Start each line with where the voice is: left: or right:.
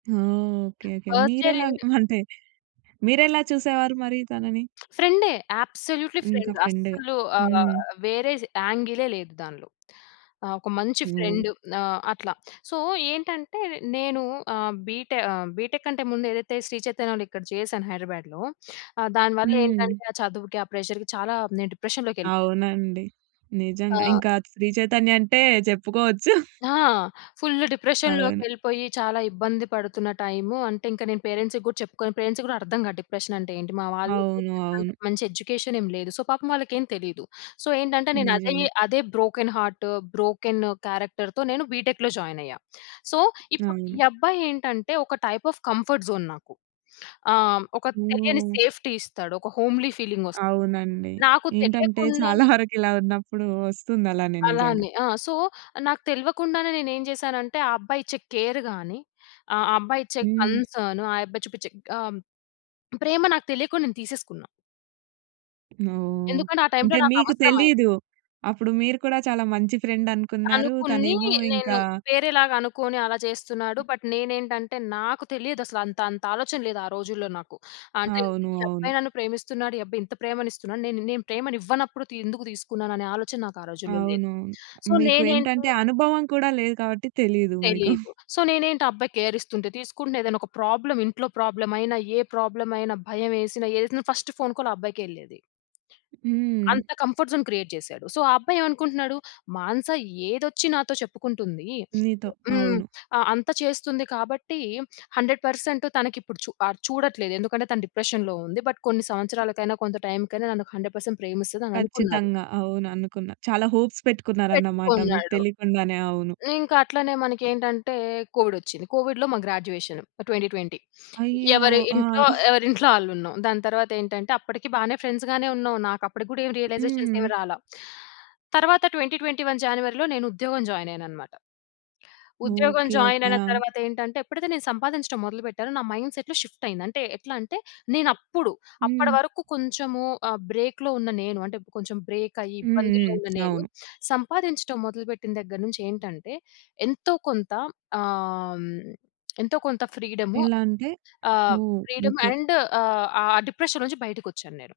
right: ఓహ్! Okay. Okay.
left: First year
right: మీరెలాగ
left: and
right: అంటే, మీరెలా చూసేవారు మరి తనని?
left: ఫ్రెండే, అబ్సొల్యూట్‌లీ
right: ఇంకా
left: ఫ్రెండ్
right: ఫ్రెండ్‌గా
left: అస్సలు ఆహ్,
right: హ్మ్.
left: వేరేది యాంగిలే లేదు దాన్లో. ఆహ్, ఒక మంచి
right: నో.
left: ఫ్రెండ్ నా అట్లా. సో, ఏంటంటే నేను ఆహ్, బీటె ఆహ్, బీటెక్ కంటే ముందు ఏదైతే శ్రీ చైతన్య‌లో ఇక్కడ చేశాను హైదరాబాద్‌లో, ఆహ్, దాని
right: హ్మ్.
left: వల్లేంటంటే ఆ చదువుకి, ఆ ప్రెజర్‌కి చాలా, నేను డిప్రెషన్‌లోకెళ్ళిపోయా.
right: అవునండి. నిజంగా,
left: ఆ!
right: ఇంకా శ్రీ చైతన్య అంటే చెప్పుకోవచ్చు.
left: ఆ! ఫుల్లు
right: అవును.
left: డిప్రెషన్‌లోకెళ్ళిపోయి చాలా ఇబ్బంది పడుతున్న టైము, అంటే ఇంక నేను పేరెంట్స్‌కి గూడా చెప్పుకోను పేరెంట్స్‌కి గూడా అర్థం గాదు. డిప్రెషనంటే ఏంటి? మా వాళ్ళకి,
right: అవును.
left: అంత
right: అవును.
left: మంచి ఎడ్యుకేషనేం లేదు. సో, పాపం వాళ్ళకేం తెలీదు. సో, ఏంటంటే నేనదే
right: నిజమే.
left: అదే బ్రోకెన్ హార్ట్, బ్రోకెన్ క్యారెక్టర్‌తో నేను బీటెక్‌లో జాయినయ్యా. సో, ఇప్పుడు ఈ
right: అవును.
left: అబ్బాయేంటంటే, ఒక టైప్ ఆఫ్ కంఫర్ట్ జోన్ నాకు. ఆహ్, ఒక తెలియని
right: హ్మ్.
left: సేఫ్టీ ఇస్తాడు. ఒక హోమ్‌లీ ఫీలింగొస్
right: అవునండి.
left: నాకు
right: ఏంటంటే, చాలా
left: తెలియకుండానే
right: వరకిలా ఉన్నప్పుడు వస్తుందలానే నిజంగా.
left: అలానే. ఆ! సో, నాకు తెల్వకుండానే నేనేం జేశానంటే, ఆ అబ్బాయిచ్చే కేర్ గాని, ఆ ఆ అబ్బాయిచ్చే
right: హ్మ్.
left: కన్సర్న్, ఆ యబ్బాయి చూపిచ్చే ఆం ప్రేమ నాకు తెలియకుండా నేను తీసేసుకున్నా.
right: ఓహ్!
left: ఎందుకంటే ఆ టైంలో
right: అంటే మీకు
left: నాకవసరమైయి
right: తెలీదు. అప్పుడు మీరు కూడా చాలా మంచి ఫ్రెండనుకున్నారు.
left: అనుకుని
right: తనేమో
left: నేను,
right: ఇంకా
left: వేరేలాగనుకుని అలా జేస్తున్నాడు. బట్ నేనేంటంటే, నాకు తెలియదసల అంతంతాలోచన లేదు, ఆ రోజుల్లో నాకు. అంటే, ఇంతే
right: అవును.
left: ఈ
right: అవును.
left: అబ్బాయి నన్ను ప్రేమిస్తున్నాడు, ఈ అబ్బాయింత ప్రేమనిస్తున్నాడు, నేనిన్నేం ప్రేమనివ్వనప్పుడు తి ఎందుకు తీసుకున్నాననే ఆలోచన నాకా రోజుల్లో లేదు.
right: అవునవును.
left: సో,
right: మీకు
left: నేనేంటో
right: ఏంటంటే, అనుభవం కూడా లేదు కాబట్టి తెలీదు మీకు.
left: తెలీదు. సో, నేనేంటి ఆ అబ్బాయి కేరిస్తుంటే తీసుకుండే, ఏదన్నొక ప్రాబ్లమ్, ఇంట్లో ప్రాబ్లమయినా, ఏ ప్రాబ్లమయినా, భయమేసిన, ఏదేసినా ఫస్ట్ ఫోన్ కాల్ ఆ అబ్బాయికెళ్ళేది.
right: హ్మ్.
left: అంత కంఫర్ట్ జోన్ క్రియేట్ జేశాడు. సో, ఆ అబ్బాయేవనుకుంటున్నాడు, మానస ఏదొచ్చినాతో చెప్పుకుంటుందీ!
right: నీతో.
left: య హ్మ్.
right: అవును.
left: ఆహ్, అంత చేస్తుంది కాబట్టీ 100% తనకిప్పుడు చూ ఆహ్, చూడట్లేదు. ఎందుకంటే తను డిప్రెషన్‌లో ఉంది. బట్ కొన్ని సంవత్సరాలకైనా, కొంత టైంకైనా నన్ను 100% ప్రేమిస్తదననుకున్నాడు.
right: ఖచ్చితంగా. అవుననుకున్నా, చాలా హోప్స్ పెట్టుకున్నారన్నమాట, మీకు
left: పెట్టుకున్నాడు.
right: తెలియకుండానే. అవును.
left: ఇంకట్లనే మనకేంటంటే కోవిడొచ్చింది. కోవిడ్‌లో మా గ్రాడ్యుయేషను. 2020
right: అయ్యో
left: ఎవరి
right: ఆ!
left: ఇంట్లో ఎవరింట్లో ఆళ్ళుంన్నాం. దాని తరువాతేంటంటే, అప్పటికీ బానే ఫ్రెండ్స్ గానే ఉన్నాం. నాకప్పడికి గూడా ఏమీ రియలైజేషన్స్ ఏవి
right: హ్మ్.
left: రాలా. తరవాత 2021 జానివరిలో నేనుద్యోగం జాయినయ్యాననమాట. ఉద్యోగం
right: ఓకే. ఓకే.
left: జాయినయిన
right: ఆ!
left: తరువాతేంటంటే, ఎప్పుడైతే నేను సంపాదించడం మొదలుపెట్టానో, నా మైండ్‌సెట్‌‌లో షిఫ్టయింది. అంటే, ఎట్లా అంటే, నేనప్పుడు, అప్పడి
right: హ్మ్.
left: వరకు కొంచెము ఆహ్, బ్రేక్‌లో ఉన్న నేను, అంటే, కొంచెం బ్రేకయ్యి
right: హ్మ్.
left: ఇబ్బందుల్లో
right: హ్మ్.
left: ఉన్న నేను,
right: అవును.
left: సంపాదించడం మొదలుపెట్టిన దెగ్గరనుంచేంటంటే, ఎంతో కొంత ఆం ఎంతో కొంత ఫ్రీడము
right: ఎలా అంటే
left: ఆహ్,
right: ఓహ్!
left: Freedom
right: okay.
left: అండ్ ఆహ్, ఆ డిప్రెషన్ నుంచి బయటకొచ్చాన్నేను.